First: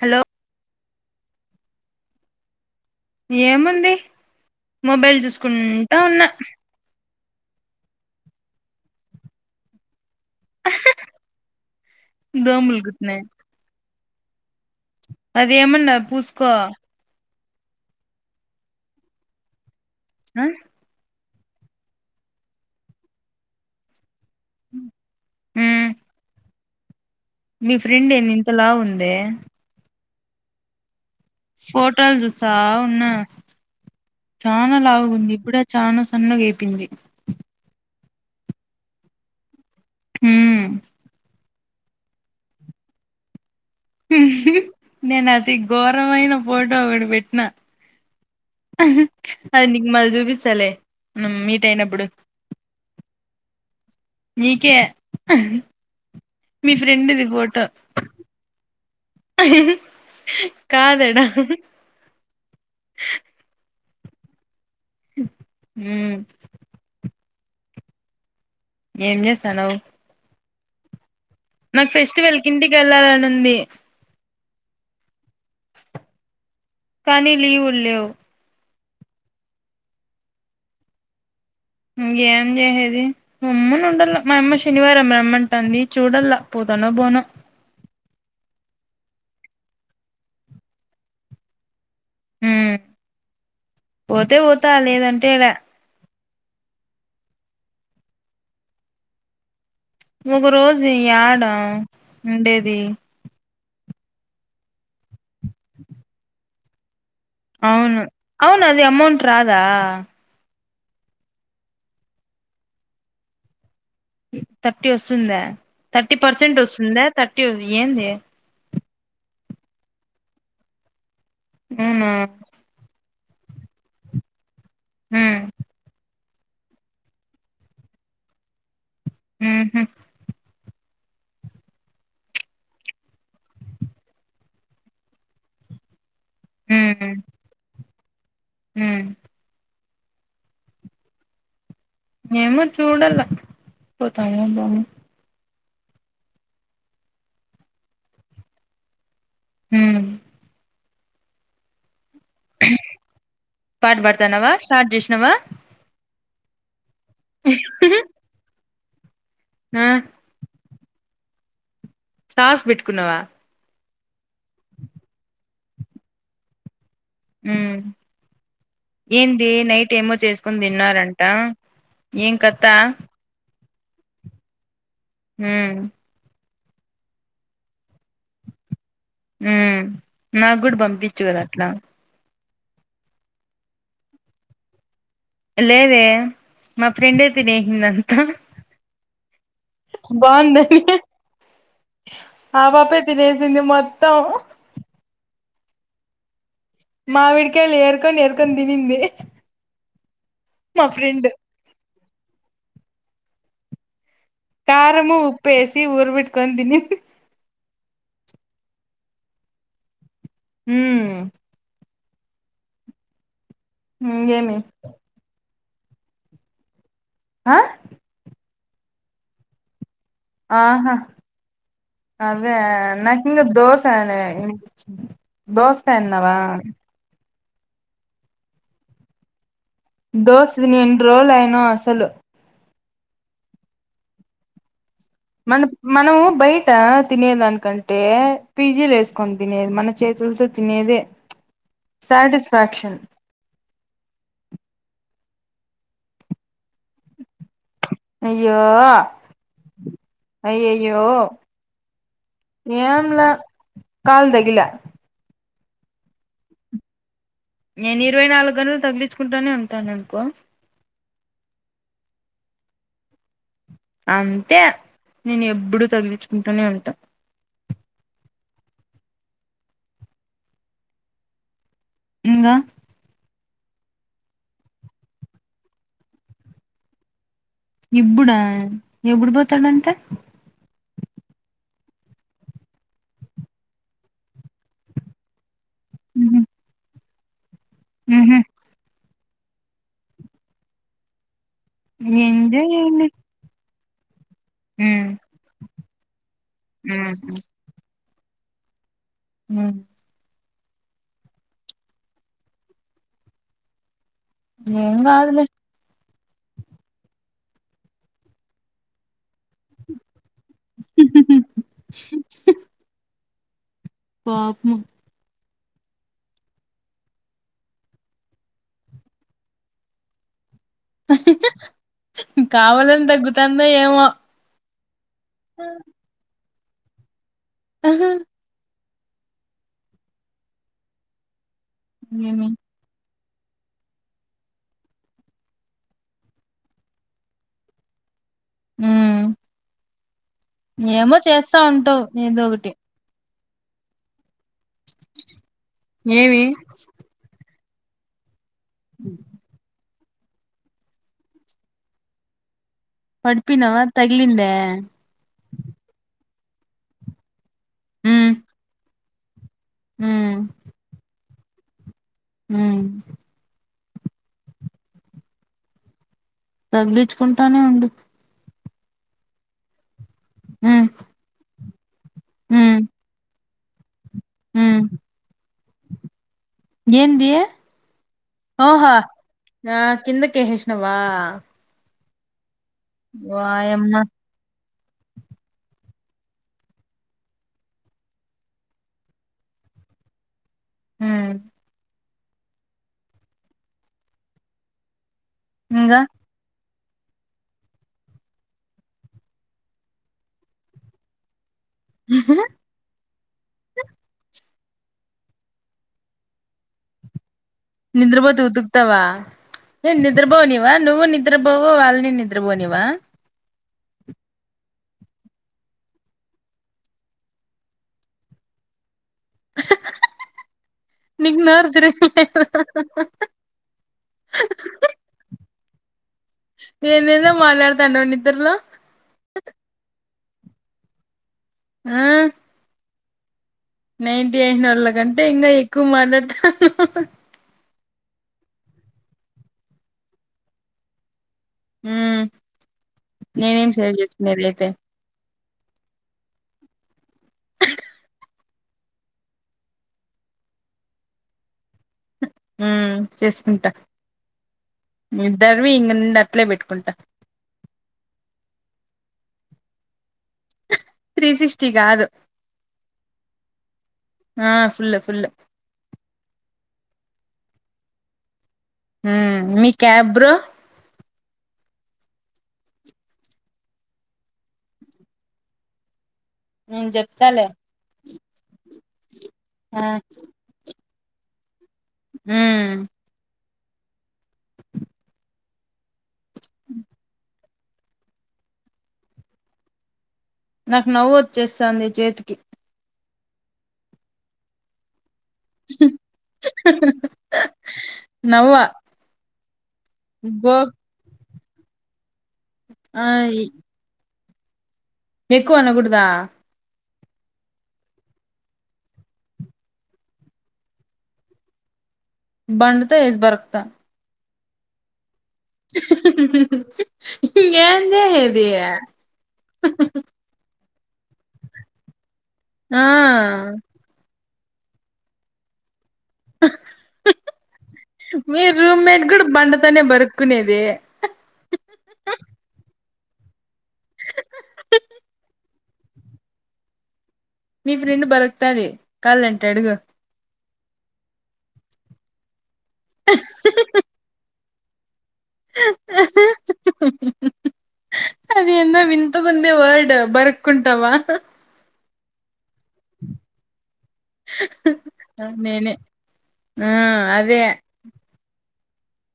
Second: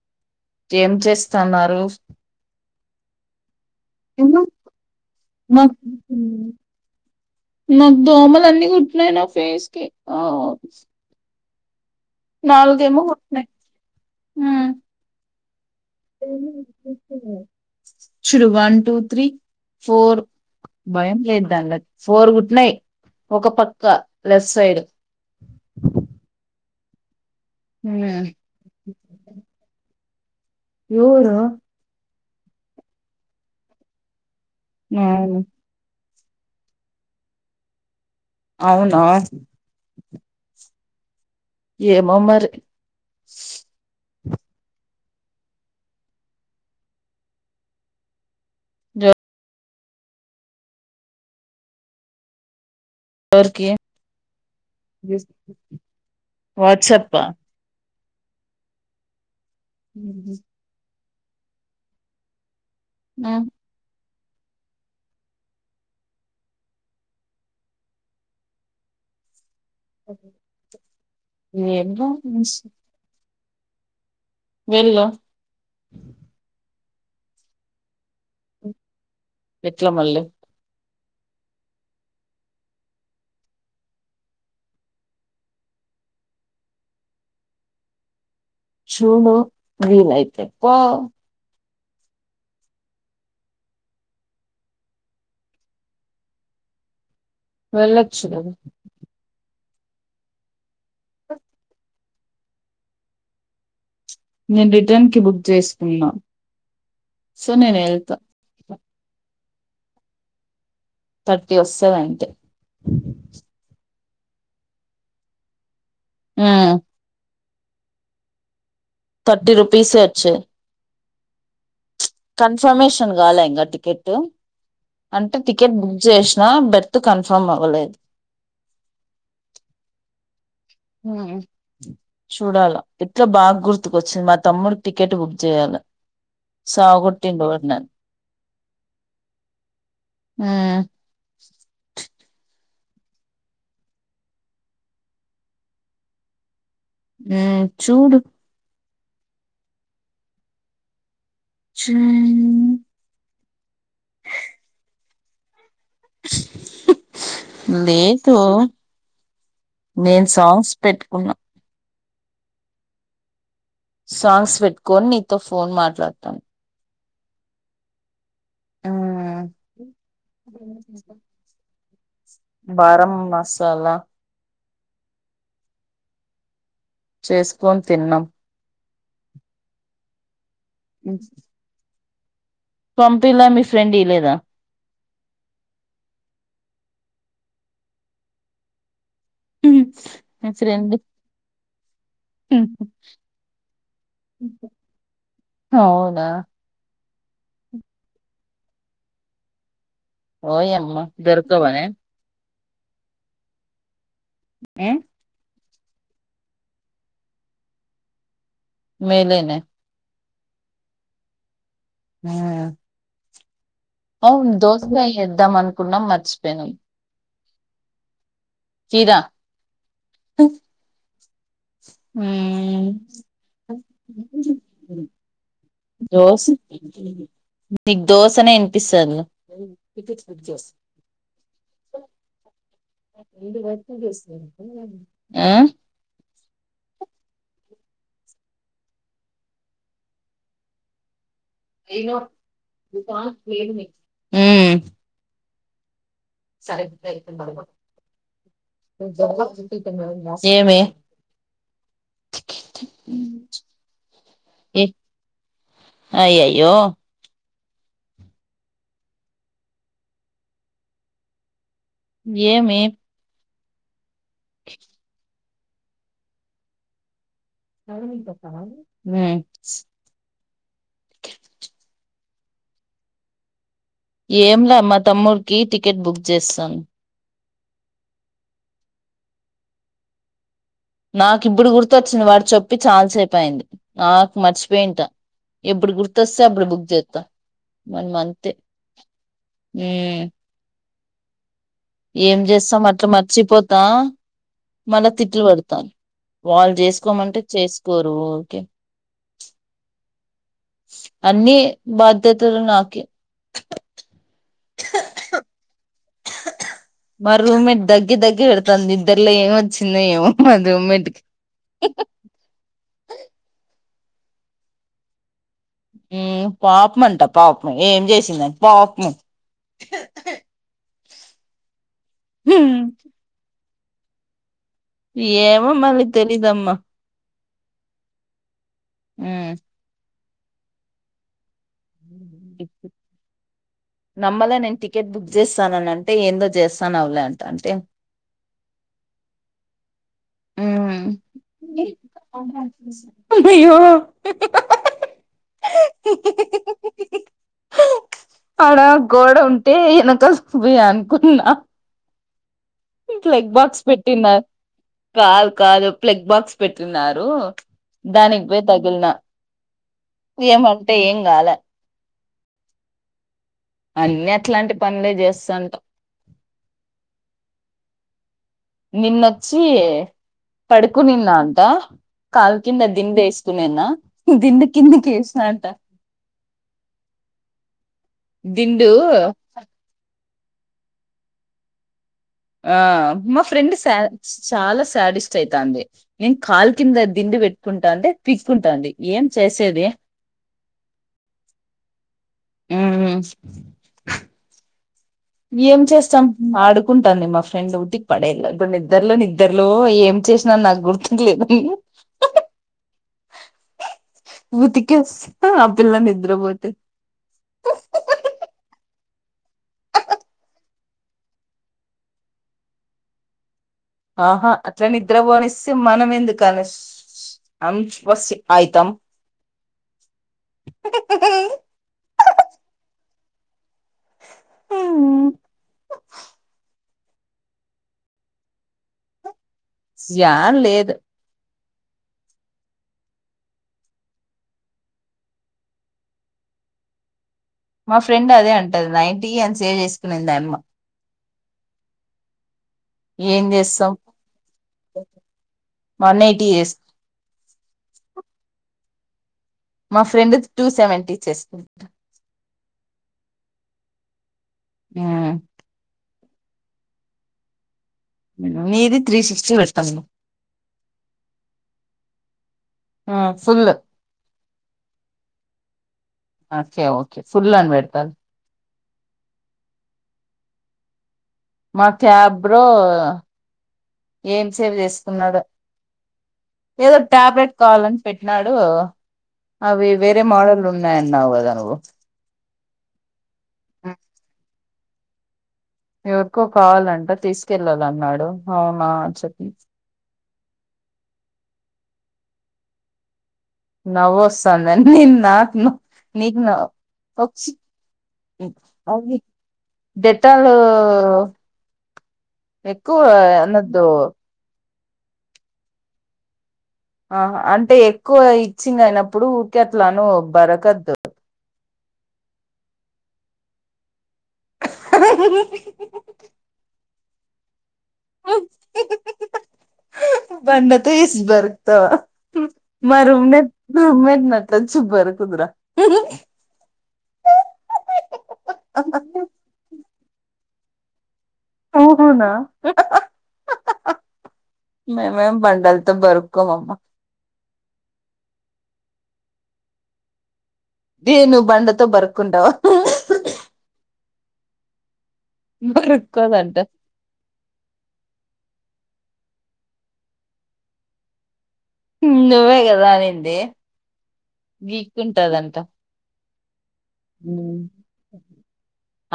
Hello ఏం చేస్తున్నారు ఏమ మొబైల్ నాకు చూసుకుంటా ఉన్న నాకు దోమలు అన్ని కుట్నాయ్ నా ఫేస్ కి నాలుగ దోమలు ఏమో కుట్నాయ్ హ్మ్ అద్ ఏమన్నా పూసుకో చూడు వన్ టు త్రీ ఫోర్ భయం లేదు ఫోర్ కుట్టినయి ఒక పక్క లెఫ్ట్ సైడ్ ఉమ్ మీ ఫ్రెండ్ ఉమ్. ఎంది ఇంతలావ్ ఉందే ఎవరు ఫోటోల్ చూ చూస్తా వున్న చానా లావు గుంది ఉమ్, ఇప్పుడే చానా సన్నగైపీంది అవునా హ్మ్ ఏమో మరి నేను అతి ఘోరమైన ఫోటో ఒకటి పెట్టినా అది నీకు మళ్ళీ చూపిస్తలే మీట్ అయినప్పుడు ఎవర్కి నీకే మీ వాట్సాప్పా ఫ్రెండ్ది ఫోటో కాదడా ఆ హ్మ్ ఏం చేసానువ్ ఓకే నాకు ఫెస్టివెల్ కింటికి వెళ్ళాలనుంది వెళ్ళు కానీ లీవుల్లేవ్ ఎట్ల మళ్ళీ ఇకేం చేసేది రమ్మను ఉండాల మా అమ్మ శనివారం రమ్మంటా అంది చూడలా పోతానో బోన చూడు వీలైతే పో హ పోతే పోతా లేదంటే లే వెళ్ళొచ్చు కదా ఒక రోజు ఏడా ఉండేది నేను రిటర్న్ క బుక్ చేసుకున్నాం సో నేను అవును వెళ్తా అవును అమౌంట్ రాదా థర్టీ వస్తాది అంతే థర్టీ వస్తుందా థర్టీ పర్సెంట్ వస్తుందా ఏంది థర్టీ రుపీస్ వచ్చేది అవునా గాల ఇంకా టికెట్ అంటే ఉమ్ టికెట్ బుక్ చేసి బెర్త్ కన్ఫర్మ్ అవ్వలేదు హ హ చూడాల ఎట్లా బాగా గుర్తుకొ వచ్చింది మా తమ్ముడికి టికెట్ బుక్ చేయాలి సవగొట్టిండు హ హ ఏమో చూడాల పోతాం పోమో అ చూడు హ అ పాట పడతానావా స్టార్ట్ చేసినవా లేదు ఆ నేను సాంగ్స్ పెట్టుకున్నాం సాస్ పెట్టుకున్నావా సాంగ్స్ పెట్టుకొని నీతో ఫోన్ మాట్లాడతాను అ ఏంది నైట్ ఏమో చేసుకుని తిన్నారంట ఏం కత్తా చాలా హ చేసుక హమ్ నాకు కూడా పంపించు కదా అట్లా పంపిలా మీ ఫ్రెండ్ ఇలేదా లేదే మా ఫ్రెండ్ తినేసింది అంతా మీ బాగుందండి ఫ్రెండ్ ఆ పాపే తినేసింది మొత్తం అవునా మావిడికయళ్ ఏర్కొన్ ఏర్కొన్ తినింది ఓయి మా అమ్మ ఫ్రెండ్ దొర్కవనా కారము ఉప్పేస్ తీ ఊరు బెట్టుకొని తిని. మేలే నే. హ్మ్. హూ అవును ఇంగేమి దోసుకాయి ఎద్దాం అంత్ కున్నం మర్చిపోయినం. హా కీరా ఆహ అదే నాక్ ఇంగ దోస అని వినిపించింది దోస్ దోస్. నీకు దోశనే ఇన్పిస్తాదిలే. దోస్ నేను రోల్ అయిన అసలు [inaudible] మన మనమూ బయటా తినేదానికంటే పీజీలేసుకొని తినేది మన చేతులతో తినేదే. సాటిస్ఫాక్షన్ హ్మ్. [inaudible] అయ్యో ఏమి అయ్యయ్యో ఏంలా కాల్ తగిలే. అయ్యయ్యో నేను ఇరవై నాలుగు గంటల్ తగిలించుకుంటానే ఉంటాన్ అనుకో ఏమీ అంతే నేను ఎప్ ఎప్పుడు తగిలించుకుంటూనే ఉంటా హ్మ్ ఇంగా ఏంలా మా తమ్ముడికి టికెట్ బుక్ చేస్సాను. ఇప్పుడా ఎప్పుడు పోతాడంటా నాకు ఇప్పుడు గుర్తు ఒచ్చింది వాడు చెప్పి చాలాసేపు అయింది నాకు మర్చిపోయింటా ఎప్పుడు గుర్తొస్తే అప్పుడు బుక్ చేస్తా వన్ మంత్ హ్మ్. ఏం ఎంజాయ్ చేస్తాం అట్లా చేయండి మర్చిపో తా మళ్ళా తిట్లు పడతాను వాళ్ళు చేసుకోమంటే చేసుకోరు ఓకే హ్మ్ అన్ని బాధ్యతలు నాక ఏం కాదులే మా రూమ్ట్ దగ్గ దగ్గి వెళ్తాంది నద్ద ఇట్లో ఏమి వచ్చింద ఏమో అద మటుకి పాపుము పాపం అంట పాపము ఏం చేసింద పాపము కావాలని తగ్గుతాను అందా ఏమ ఏమో మళ్ళీ తెలీదుమ్మా ఆ ఆహా హ ఏమే నమ్మలే నేను టికెట్ బుక్ చేస్తానన అంటే ఏందో చేస్తాను అవలేంట అంటే అ ఏమో చేస్తా ఉంటావు ఏదో ఒకటి ఉ భో ఏవి ఆడా గోడ ఉంటే భ అనుకున్నా ప్లెగ్ పడిపోయినావా బాక్స్ పెట్టిన్నారు తగిలిందా కాదు కాదు ప్లెగ్ బాక్స్ పెట్టిన్నారు ఉమ్ దానిగ బేత్గిల్నా ఏ ఏమంటే ఏం నాల హ అన్ని అట్లాంటి పనులే చేస్తాంటాం తగిలించుకుంటానే ఉండి నిన్నొచ్చి ఉమ్ పడుకు నింద అంత కాల్ ఉమ్ కింద దిండేసి తుమేన్నా దిండు ఉమ్ కింది కేసిన అంట ఏంది దిండు కే ఎస్సై నావ ఆ మా ఫ్రెండ్ సాయి చాలా శాడిస్ట్ అయితుంది నం కాల్ కింద దిండి పెట్టుకుంటా ఉంటే పీక్కుంటాంది ఏం చేసేది మ్ ఊహు ఏం ఇంగా చేస్తాం ఆడుకు కుంటాంది మా ఫ్రెండ్ ఉతికి పడఏళ్ళ నిద్దరులో నిద్దరులో ఏం చేసినా నాకు గుర్తుకులేదు ఊతికేస్తే ఆ పిల్ల నిద్ర పోతే నిద్రపోతే ఉతుకుతావా న నిద్రపోనివా నువ్వు నిద్రపోవు వాళ్ళని నిద్రపోనివా ఆహా అట్లా నిద్ర పోనిస్తే మనం ఎందుకు కాని అం వస్ ఆయితాం [unintelligible] అమ్ ఎందేందో మాట్లాడతండావ్ నిద్రుట్లో ని ఇద్ద్రలా వాన్లేదు ఆ నైన్టీ రాసినోళ్లకంటే వాళ్ళ కంటే ఇంకా ఎక్కువ మాట్లాడుతా మా ఫ్రెండ్ అదే అంటది నైటీ అని సేవ్ చేసుకునే ద అమ్మ మ్ ఏం నేనేం చేస్తాం చేసుకునేదియితే వన్ ఎయిటీ ఎస్ మా ఫ్రెండ్ టూ సెవెంటీ చేస్తుంటారు మ్ చేసుకుంటా ఇద్దర్వీ ఇంగ నుండి అట్లేబట్కుంటా నీ ఇది త్రీ ఫిఫ్టీ పెడతాం త్రీ సిక్స్టీ కాదు ఆ ఫుల్ ఆ ఫుల్ ఫుల్ ఓకే ఓకే ఫుల్లాని వెడతల్ మీ క్యాబ్ బ్రో మా క్యాబ్రో ఏం సేవ్ చేసుకున్నాడు నేను ఏదో ఒక చెప్తాలే టాబ్లెట్ కావాలండి పెట్నా అదే కదా ఆ అవి వేరే మోడల్ ఉన్నాయి అన్నావ్ కదా నువ్వు మ్మ్ మ్మ్ ఎవరికో కావాలంటా తీసుకు తెల్వదు అన్నాడు అవున చెప్పి నాకు నవ్వు వచ్చేస్తాంది చేతికి నవ్ వస్తంద నిన్ నాకు నీకు నవ్వ [unintelligible] డెటాలు గో ఎక్కువ ఆ అనద్దు ఎక్కువ అనకూడదా ఆ అంటే ఎక్కువ ఇచ్చింగ్ అయినప్పుడు ఊరికెట్లా అను బరకదు బండ తో ఏసీ బర్కుత అభ యే ఏందే ఇది తీస్ బతుకుతవ మా రూమ్ రూమజ కంచు బరుకుదరా మీ రూమ్మేట్ కూడా బండతోనే బరుక్కునేది అవున మేము ఏం బంండలతో బరుక్కోమమ్మ మీ ఫ్రెండ్ బరకుతాది కాలంటే అడుగు దే నువ్వు బండతో బరుక్కుంటావు బరుక్కోదంట అది ఎందో వింత గుంది వర్డ్ బరక్కుంటవా నువ్వే కదా అనింది గీక్కుంటాదంట నేనే ఆ అదే మ్మ్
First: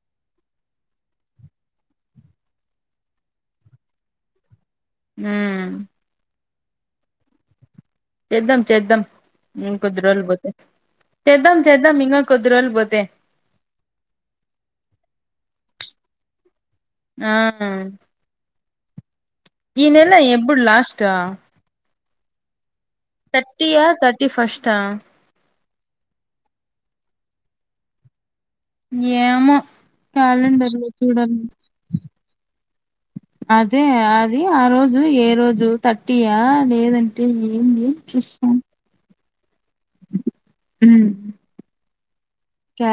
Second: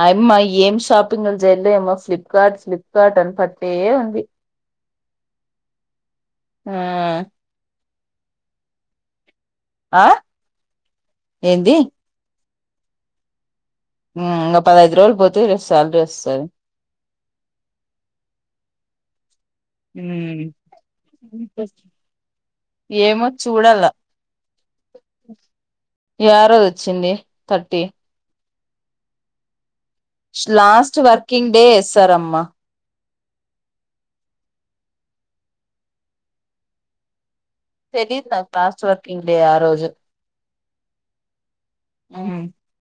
అయమ్మా ఏం షాపింగ్లు జయలేమో ఫ్లిప్కార్ట్ ఫ్లిప్కార్ట్ అని పట్టేయే ఉంది మ్మ్ ఆ చేద్దాం చేద్దాం ఇంకొద్ది ఆ రోజులు పోతే చేద్దాం ఏంది చెద్దాం ఇంగ కోద్ ద్ది రోజులు పోతే మ్మ్ ఇంగ పదఐదు రోజులు పోతే రేప్ సాలరీ వస్తది ఆ ఈ నెల ఉమ్. ఎప్పుడు లాస్ట్ ఏమో తట్టి అ తట్టి ఫస్ట అ. యారోదోచ్చింది, తట్టి. యేమొ. స్లాస్ట్ వర్కింగ్ డే ఎస్తారమ్మ. అదే అది ఆ రోజు ఏ రోజు తట్టియా లేదంటే, ఎ. ఏంది చూస్తాన్. ఇంటి ఆ రోజు. ఉమ్. ఆ.